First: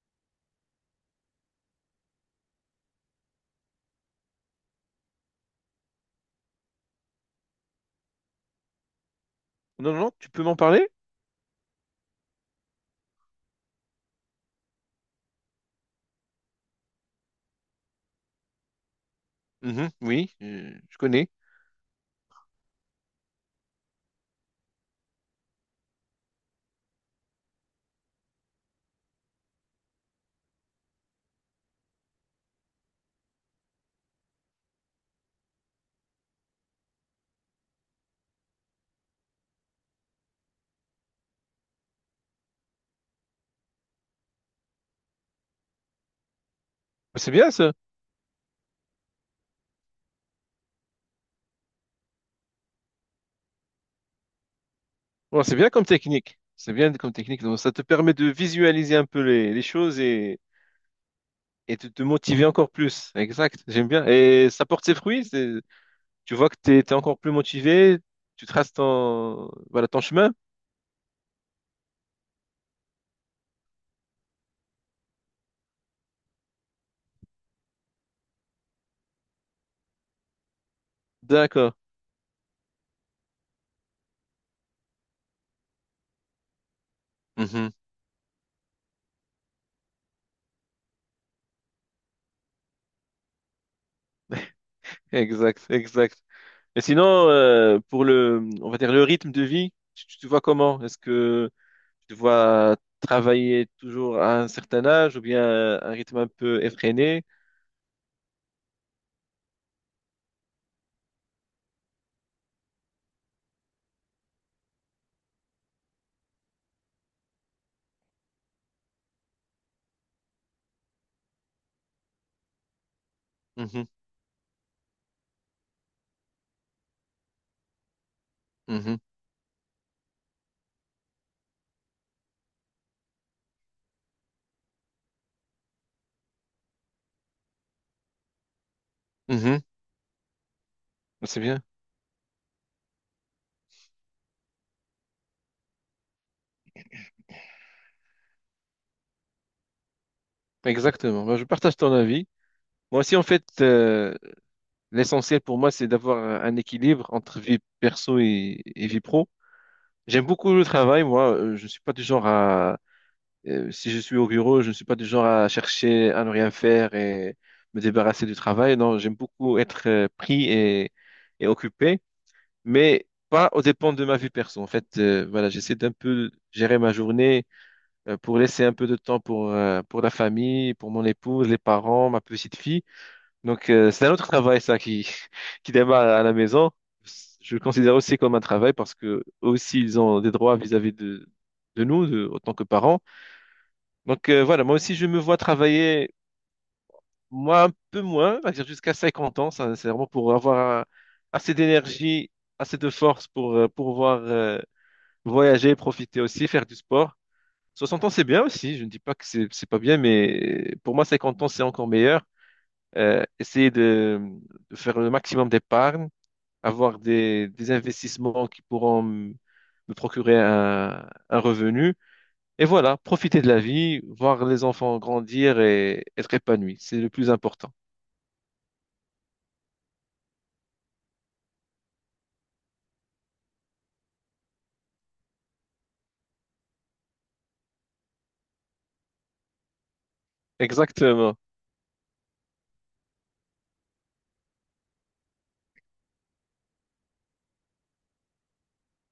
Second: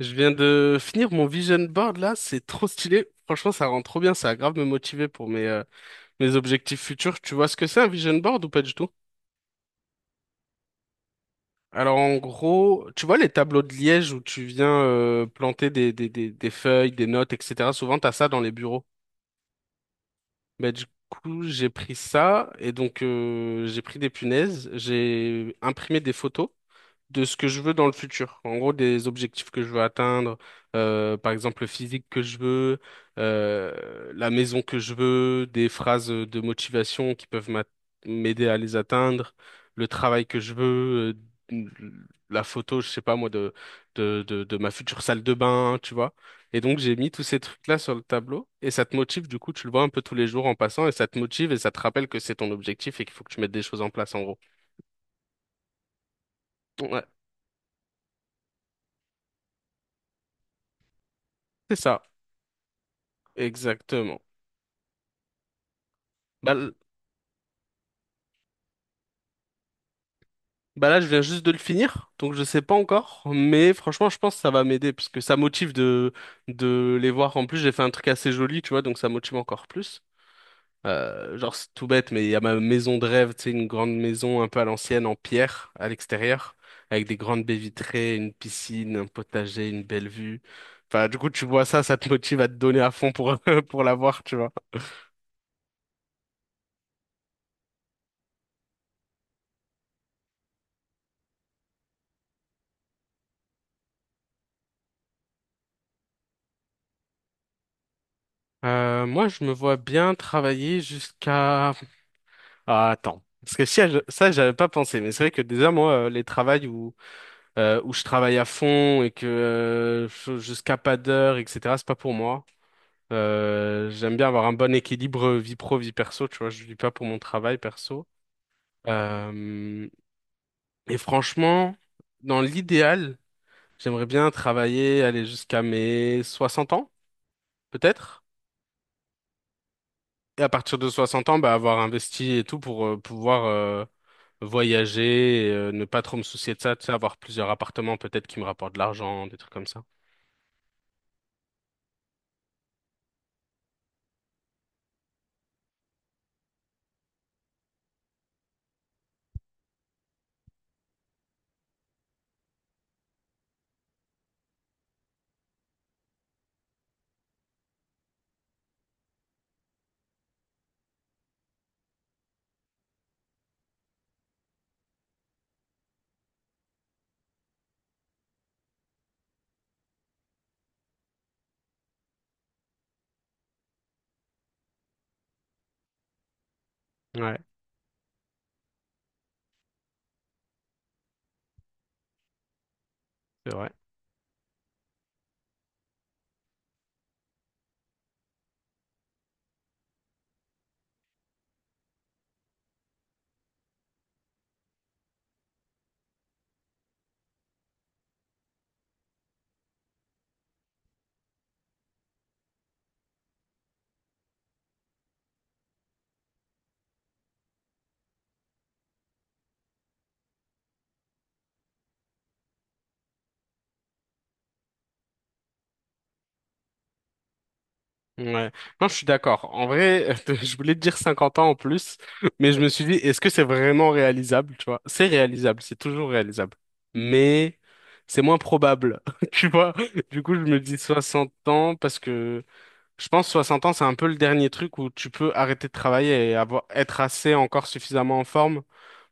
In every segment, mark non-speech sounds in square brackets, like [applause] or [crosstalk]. Je viens de finir mon vision board là, c'est trop stylé. Franchement, ça rend trop bien, ça a grave me motiver pour mes, mes objectifs futurs. Tu vois ce que c'est un vision board ou pas du tout? Non, non, non, tu peux m'en parler? Alors en gros, tu vois les tableaux de liège où tu viens planter des feuilles, des notes, etc. Souvent, t'as ça dans les bureaux. Mhm, oui, Bah, du je connais. coup, j'ai pris ça et donc j'ai pris des punaises, j'ai imprimé des photos de ce que je veux dans le futur. En gros, des objectifs que je veux atteindre, par exemple le physique que je veux, la maison que je veux, des phrases de motivation qui peuvent m'aider à les atteindre, le travail que je veux, euh, la photo, je sais pas moi, de, de ma future salle de bain, tu vois. Et donc j'ai mis tous C'est ces bien ça. trucs-là sur le tableau et ça te motive, du coup, tu le vois un peu tous les jours en passant et ça te motive et ça te rappelle que c'est ton objectif et qu'il faut que tu mettes des choses en place en gros. Bon, c'est bien comme technique. C'est bien Ouais, comme technique. Donc, ça te permet de visualiser un peu les choses c'est et de ça, te motiver encore plus. Exact, j'aime bien. exactement. Et ça porte ses fruits. Tu vois Bah, que tu l- es encore plus motivé. Tu traces ton, voilà, ton chemin. Bah là, je viens juste de le finir, donc je sais pas encore, mais franchement, je pense que ça va m'aider parce que ça motive de les voir. En plus, j'ai fait un truc assez joli, tu vois, donc ça motive encore plus. Genre, c'est D'accord. tout bête, mais il y a ma maison de rêve, tu sais, une grande maison un peu à l'ancienne en pierre à l'extérieur, avec des grandes baies Mhm. vitrées, une piscine, un potager, une belle vue. Enfin, du coup, tu vois ça, ça te motive à te donner à fond pour [laughs] pour l'avoir, tu vois. Exact, exact. Et sinon, pour le, on va dire le rythme de vie, tu te vois comment? Est-ce que Je te vois travailler toujours à un certain âge ou bien un rythme un peu effréné. Moi, je me vois bien travailler jusqu'à... Ah, attends. Parce que si, ça, j'avais pas pensé, mais c'est vrai que déjà, moi, les travails où, où je travaille à fond et que jusqu'à pas d'heure, etc., c'est pas pour moi. Mhm, J'aime bien avoir un bon équilibre vie pro, vie perso, tu vois, je vis pas pour mon travail perso. mhm, Euh, et franchement, dans l'idéal, j'aimerais bien travailler, aller jusqu'à mes 60 ans, peut-être. mhm. Et à partir de 60 ans, C'est bah, bien. avoir investi et tout pour pouvoir voyager, ne pas trop me soucier de ça, tu sais, avoir plusieurs appartements peut-être qui me rapportent de l'argent, des trucs comme ça. Exactement. Moi, je partage ton avis. Moi aussi, en fait, l'essentiel pour moi, c'est d'avoir un équilibre entre vie perso et vie pro. J'aime beaucoup le travail. Moi, je ne suis pas du genre à... si je suis au bureau, je ne suis pas du genre à chercher à ne rien faire et me débarrasser du travail. Non, j'aime beaucoup être pris et occupé. Mais pas aux dépens de ma vie perso. En fait, voilà, j'essaie d'un peu gérer ma journée pour laisser un peu de temps pour la famille, pour mon épouse, les parents, ma petite fille. Donc, c'est un autre [laughs] travail, ça, qui, [laughs] qui démarre à la maison. Ouais, Je le considère aussi comme un travail parce que eux aussi, ils ont des droits vis-à-vis de nous, de, autant que parents. c'est vrai. Donc, voilà, moi aussi, je me vois travailler, moi, un peu moins, on va dire jusqu'à 50 ans. Ça, c'est vraiment pour avoir assez d'énergie, assez de force pour pouvoir voyager, profiter aussi, faire du sport. 60 ans, c'est bien aussi. Je ne dis pas que c'est pas bien, mais pour moi, 50 ans, c'est encore meilleur. Essayer de faire le maximum d'épargne, avoir des investissements qui pourront me procurer un revenu et voilà, profiter de la vie, voir les enfants grandir et être épanoui, c'est le plus important. Ouais. Non, je suis d'accord. En vrai, [laughs] je voulais te dire 50 ans en plus, mais je me suis dit, est-ce que c'est vraiment réalisable, tu vois? C'est réalisable, c'est toujours réalisable. Mais c'est moins probable, [laughs] tu vois? Du coup, je me dis 60 Exactement, ans parce que je pense 60 ans, c'est un peu le dernier truc où tu peux arrêter de travailler et avoir, être assez encore suffisamment en forme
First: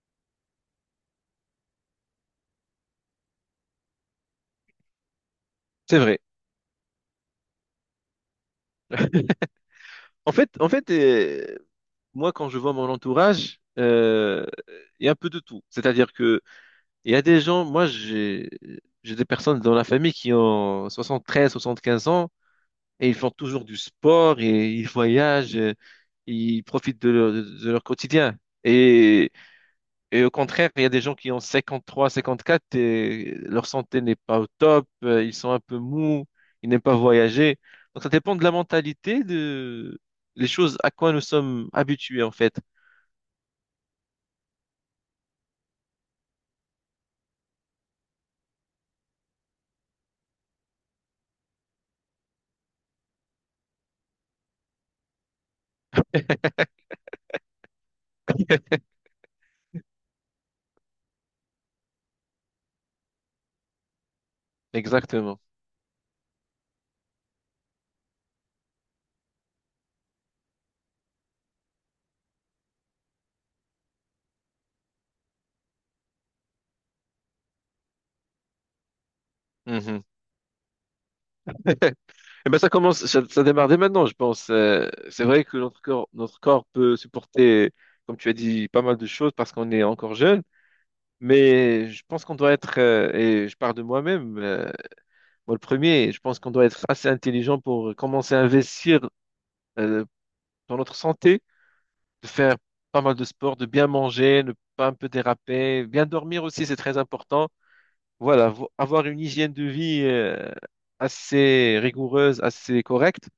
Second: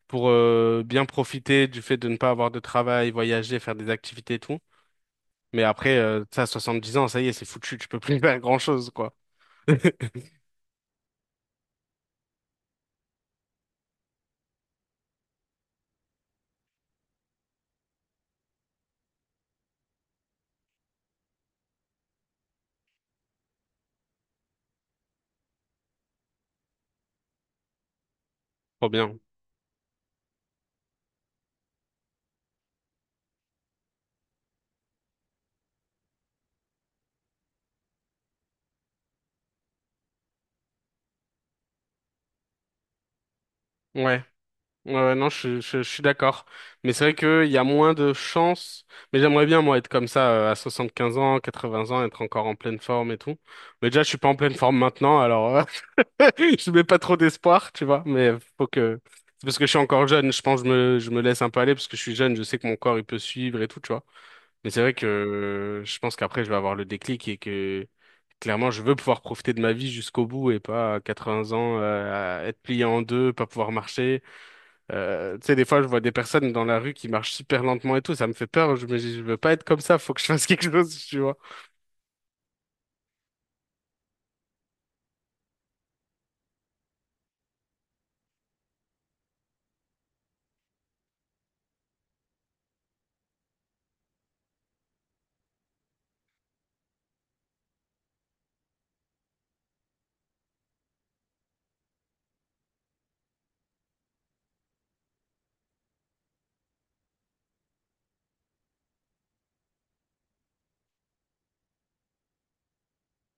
pour bien profiter du fait de ne pas avoir de travail, voyager, faire des activités et tout. Mais après, c'est vrai. Ça, 10 ans, ça y est, c'est foutu, tu peux plus [laughs] faire grand-chose, quoi. [laughs] [laughs] En fait, moi, quand je vois mon entourage, il y a un peu de tout. C'est-à-dire que il y a des gens, moi, j'ai des personnes dans la famille qui ont soixante-treize, soixante-quinze ans, et ils font toujours du sport et ils [laughs] voyagent, ils profitent de leur quotidien. Trop bien. Et, et au contraire, il y a des gens qui ont cinquante-trois, cinquante-quatre et leur santé n'est pas au top, ils sont un peu mous, ils n'aiment pas voyager. Donc ça dépend de la mentalité, de les choses à quoi nous sommes habitués en fait. Ouais. Ouais, ouais, non, je suis d'accord. Mais c'est vrai qu'il y a moins de chances. Mais j'aimerais bien, moi, être comme ça, à 15 ans, 80 ans, être encore en pleine forme et tout. Mais déjà, je suis pas en pleine forme maintenant, alors [laughs] je mets pas trop d'espoir, tu vois. Mais faut que... C'est parce que je suis encore jeune, je pense que je me laisse un peu aller, parce que je suis jeune, je sais que mon corps, il peut suivre et tout, tu vois. Mais c'est vrai que Exactement. Je pense qu'après, je vais avoir le déclic et que clairement, je veux pouvoir profiter de ma vie jusqu'au bout et pas à 80 ans à être plié en deux, pas pouvoir marcher. Tu sais, des fois, je vois des personnes dans la rue qui marchent super lentement et tout, ça me fait peur. Je me dis, je veux pas être comme ça, Mhm. faut que je [laughs] fasse quelque chose, tu vois. [laughs] Eh ben ça commence, ça démarre dès maintenant, je pense. C'est vrai que notre corps peut supporter, comme tu as dit, pas mal de choses parce qu'on est encore jeune. Mais je pense qu'on doit être, et je parle de moi-même, moi le premier, je pense qu'on doit être assez intelligent pour commencer à investir euh, dans notre santé, de faire pas mal de sport, de bien manger, ne pas un peu déraper, bien dormir aussi, c'est très important. Voilà, avoir une hygiène de vie assez rigoureuse, assez correcte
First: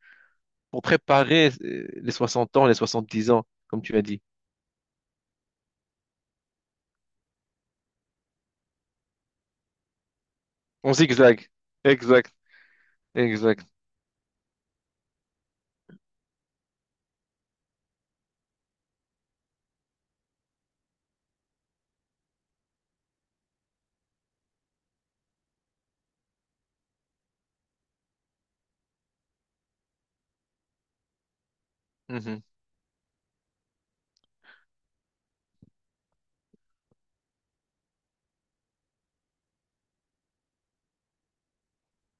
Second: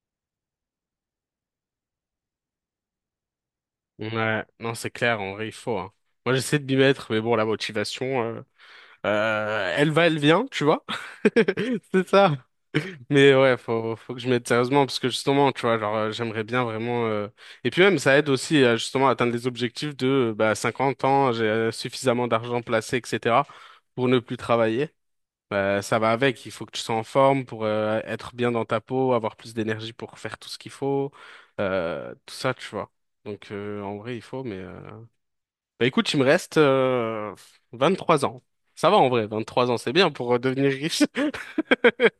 pour préparer les 60 ans, les 70 ans, comme tu as dit. Ouais, non, c'est clair, en vrai, il faut, hein. Moi, j'essaie de m'y mettre, mais bon, la motivation. Elle va, elle vient, tu vois. On zigzag. [laughs] C'est Exact. ça. Mais ouais, faut que je m'aide sérieusement parce que justement, tu vois, genre, j'aimerais bien vraiment. Et puis même, ça aide aussi à justement atteindre les objectifs de bah, 50 ans, j'ai suffisamment d'argent placé, etc. pour ne plus travailler. Bah, ça va avec, il faut que tu sois en forme pour être bien dans ta peau, avoir plus d'énergie pour faire tout ce qu'il faut, tout Mhm. ça, tu vois. Donc en vrai, il faut, mais. Bah écoute, il me reste 3 ans. Ça va en vrai, 23 ans, c'est bien pour devenir riche. [laughs]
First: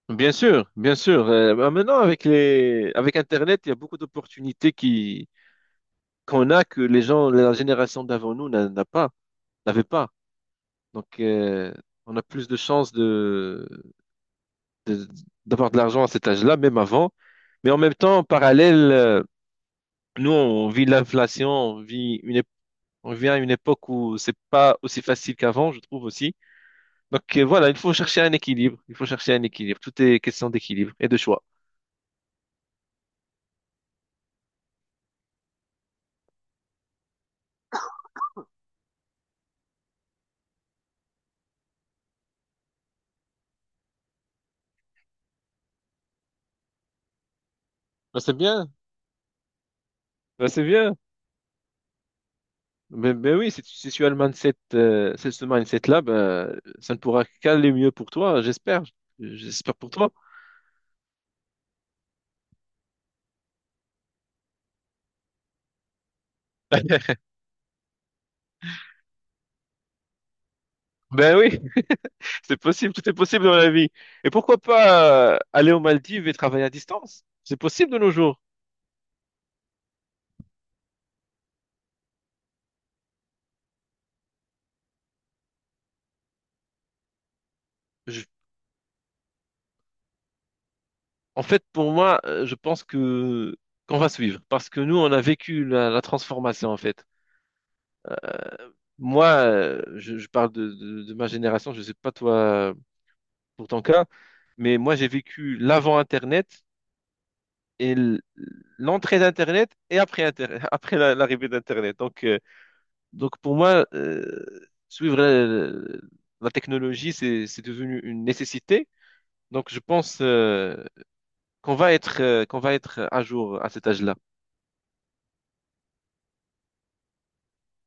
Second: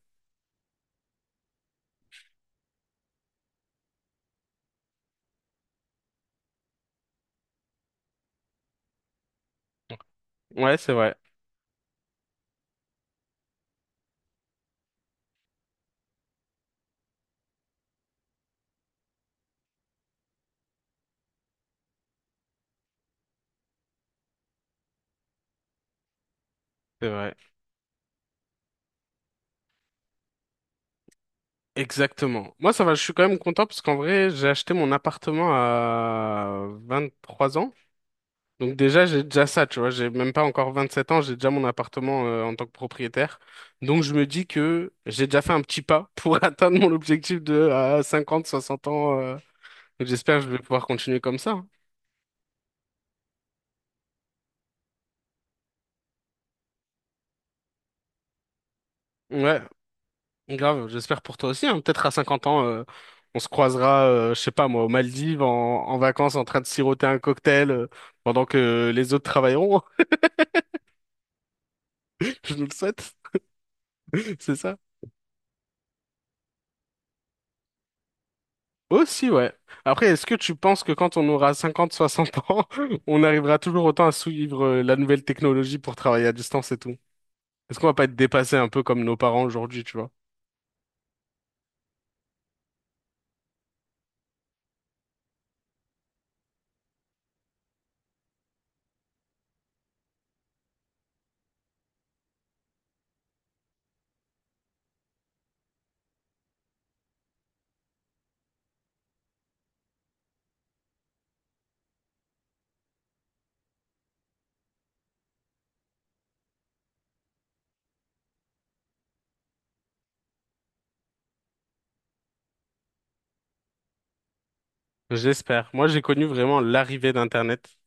Bien sûr, bien sûr. Bah, maintenant, avec les, avec Internet, il y a beaucoup d'opportunités qui qu'on a que les gens, la génération d'avant nous n'a pas, n'avait pas. Ouais, c'est Donc, vrai, on a plus de chances de, de- d'avoir de l'argent à cet âge-là, même avant. Mais en même temps, en parallèle, nous, on vit l'inflation, on vit une, on vient à une époque où c'est pas aussi facile qu'avant, je trouve aussi. c'est vrai. Donc, voilà, il faut chercher un équilibre. Il faut chercher un équilibre. Tout est question d'équilibre et de choix. Exactement. Moi, ça va, je suis quand même content parce qu'en vrai, j'ai acheté mon appartement à 23 ans. Donc déjà, j'ai déjà ça, tu vois, j'ai même pas encore 27 ans, j'ai déjà mon appartement en tant que propriétaire. Donc je me dis que j'ai déjà fait un petit pas pour [laughs] atteindre mon objectif de à Ben c'est cinquante bien. soixante ans. Donc j'espère que Ben, je vais c'est pouvoir bien. continuer comme ça, hein. Mais oui, si tu as le mindset, c'est ce mindset-là, ben, ça ne pourra qu'aller mieux pour toi, j'espère. Ouais, J'espère pour toi. grave, j'espère pour toi aussi, hein. Peut-être à 50 ans, on se croisera, je sais pas moi, aux Maldives, en vacances, en train de siroter un cocktail, pendant que les autres travailleront. Ben oui. [laughs] Je C'est nous le possible, tout est souhaite, possible dans la vie. Et c'est pourquoi ça? pas aller aux Maldives et travailler à distance? C'est possible de nos jours. Aussi, ouais. Après, est-ce que tu penses que quand on aura 50, 60 ans, [laughs] on arrivera toujours autant à suivre, la nouvelle technologie pour travailler à distance et tout? Est-ce qu'on va pas être Je- dépassé un peu comme nos parents aujourd'hui, tu vois? en fait, pour moi, je pense que qu'on va suivre parce que nous, on a vécu la, la transformation en fait. Moi, je parle de ma génération. Je sais pas toi pour ton cas, mais moi, j'ai vécu l'avant Internet et l'entrée d'Internet et après [laughs] après l'arrivée d'Internet. Donc, donc pour moi, suivre la, la technologie, c'est devenu une nécessité. Donc je pense qu'on va être à jour à cet âge-là. J'espère. Moi, j'ai connu vraiment l'arrivée d'Internet.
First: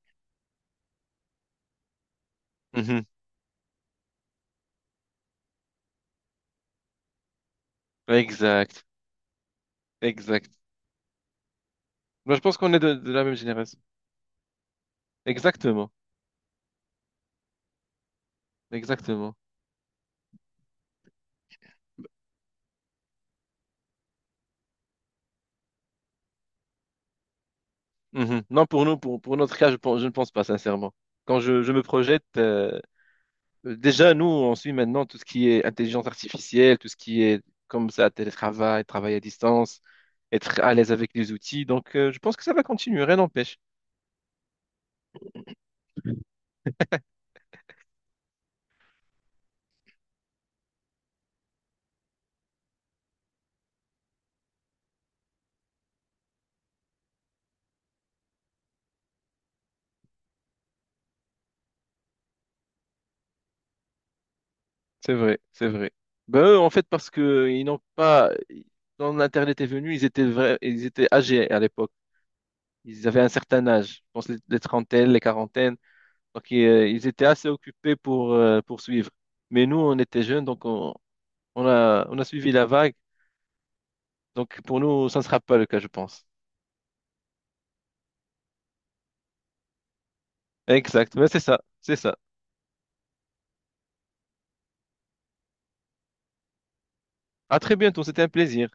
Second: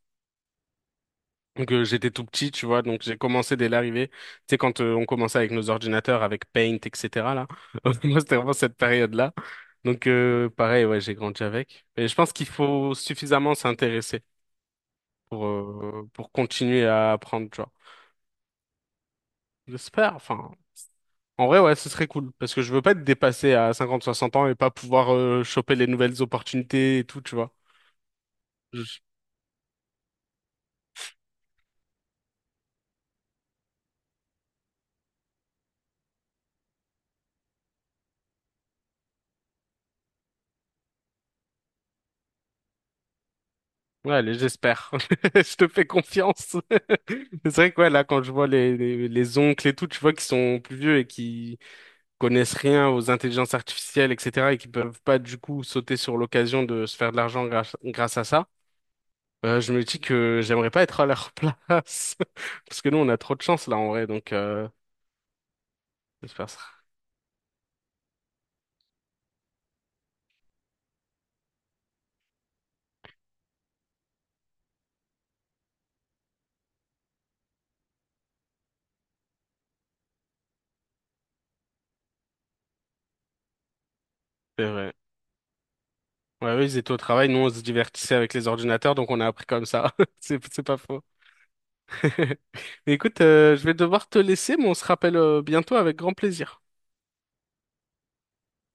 Donc, j'étais tout petit, tu vois, donc Mhm. j'ai commencé dès l'arrivée. Tu sais, quand on commençait avec nos ordinateurs, avec Paint, etc., là. [laughs] Moi, c'était vraiment cette Exact, période-là. Donc, exact. pareil, ouais, j'ai grandi avec. Et je pense Moi, je qu'il pense qu'on est faut de la même suffisamment génération. s'intéresser Exactement, pour continuer à apprendre, tu vois. exactement. J'espère, enfin. En vrai, ouais, ce serait cool. Parce que je veux pas être dépassé à 50-60 ans et pas pouvoir choper les nouvelles opportunités et tout, tu vois. Mhm. Non, pour nous, pour notre cas, je pense, je ne pense pas sincèrement. Quand je me projette, euh, déjà, nous, on suit maintenant tout ce qui est intelligence artificielle, tout ce qui est comme ça, télétravail, travail à distance, être à l'aise avec les outils. Donc, je pense que ça va continuer, rien n'empêche. Ouais, allez, j'espère. [laughs] Je te fais confiance. [laughs] C'est vrai que ouais, là, quand je vois les oncles et tout, tu vois, qui sont plus vieux et qui connaissent rien aux intelligences artificielles, etc., et qui peuvent pas, du coup, sauter sur l'occasion de se faire de l'argent grâce à ça, je me dis que j'aimerais pas être à leur [laughs] place. Parce que nous, on a trop de chance, là, en vrai, donc, C'est vrai, c'est vrai. Ben, j'espère eux, ça. en fait, parce que ils n'ont pas, quand l'Internet est venu, ils étaient ils étaient âgés à l'époque. Ils avaient un certain âge, je pense les trentaines, les quarantaines. Donc, ils, ils étaient assez occupés pour suivre. Mais nous, on était jeunes, on a suivi la vague. Donc, C'est pour vrai. nous, ça ne sera pas le cas, je pense. Ouais, ouais, oui, ils étaient au travail, nous, on se divertissait avec les ordinateurs, donc on a appris comme ça. [laughs] C'est pas faux. Exact, mais c'est ça, c'est ça. [laughs] Mais écoute, je vais devoir te laisser, mais on se rappelle bientôt avec grand plaisir. À très bientôt, c'était un plaisir.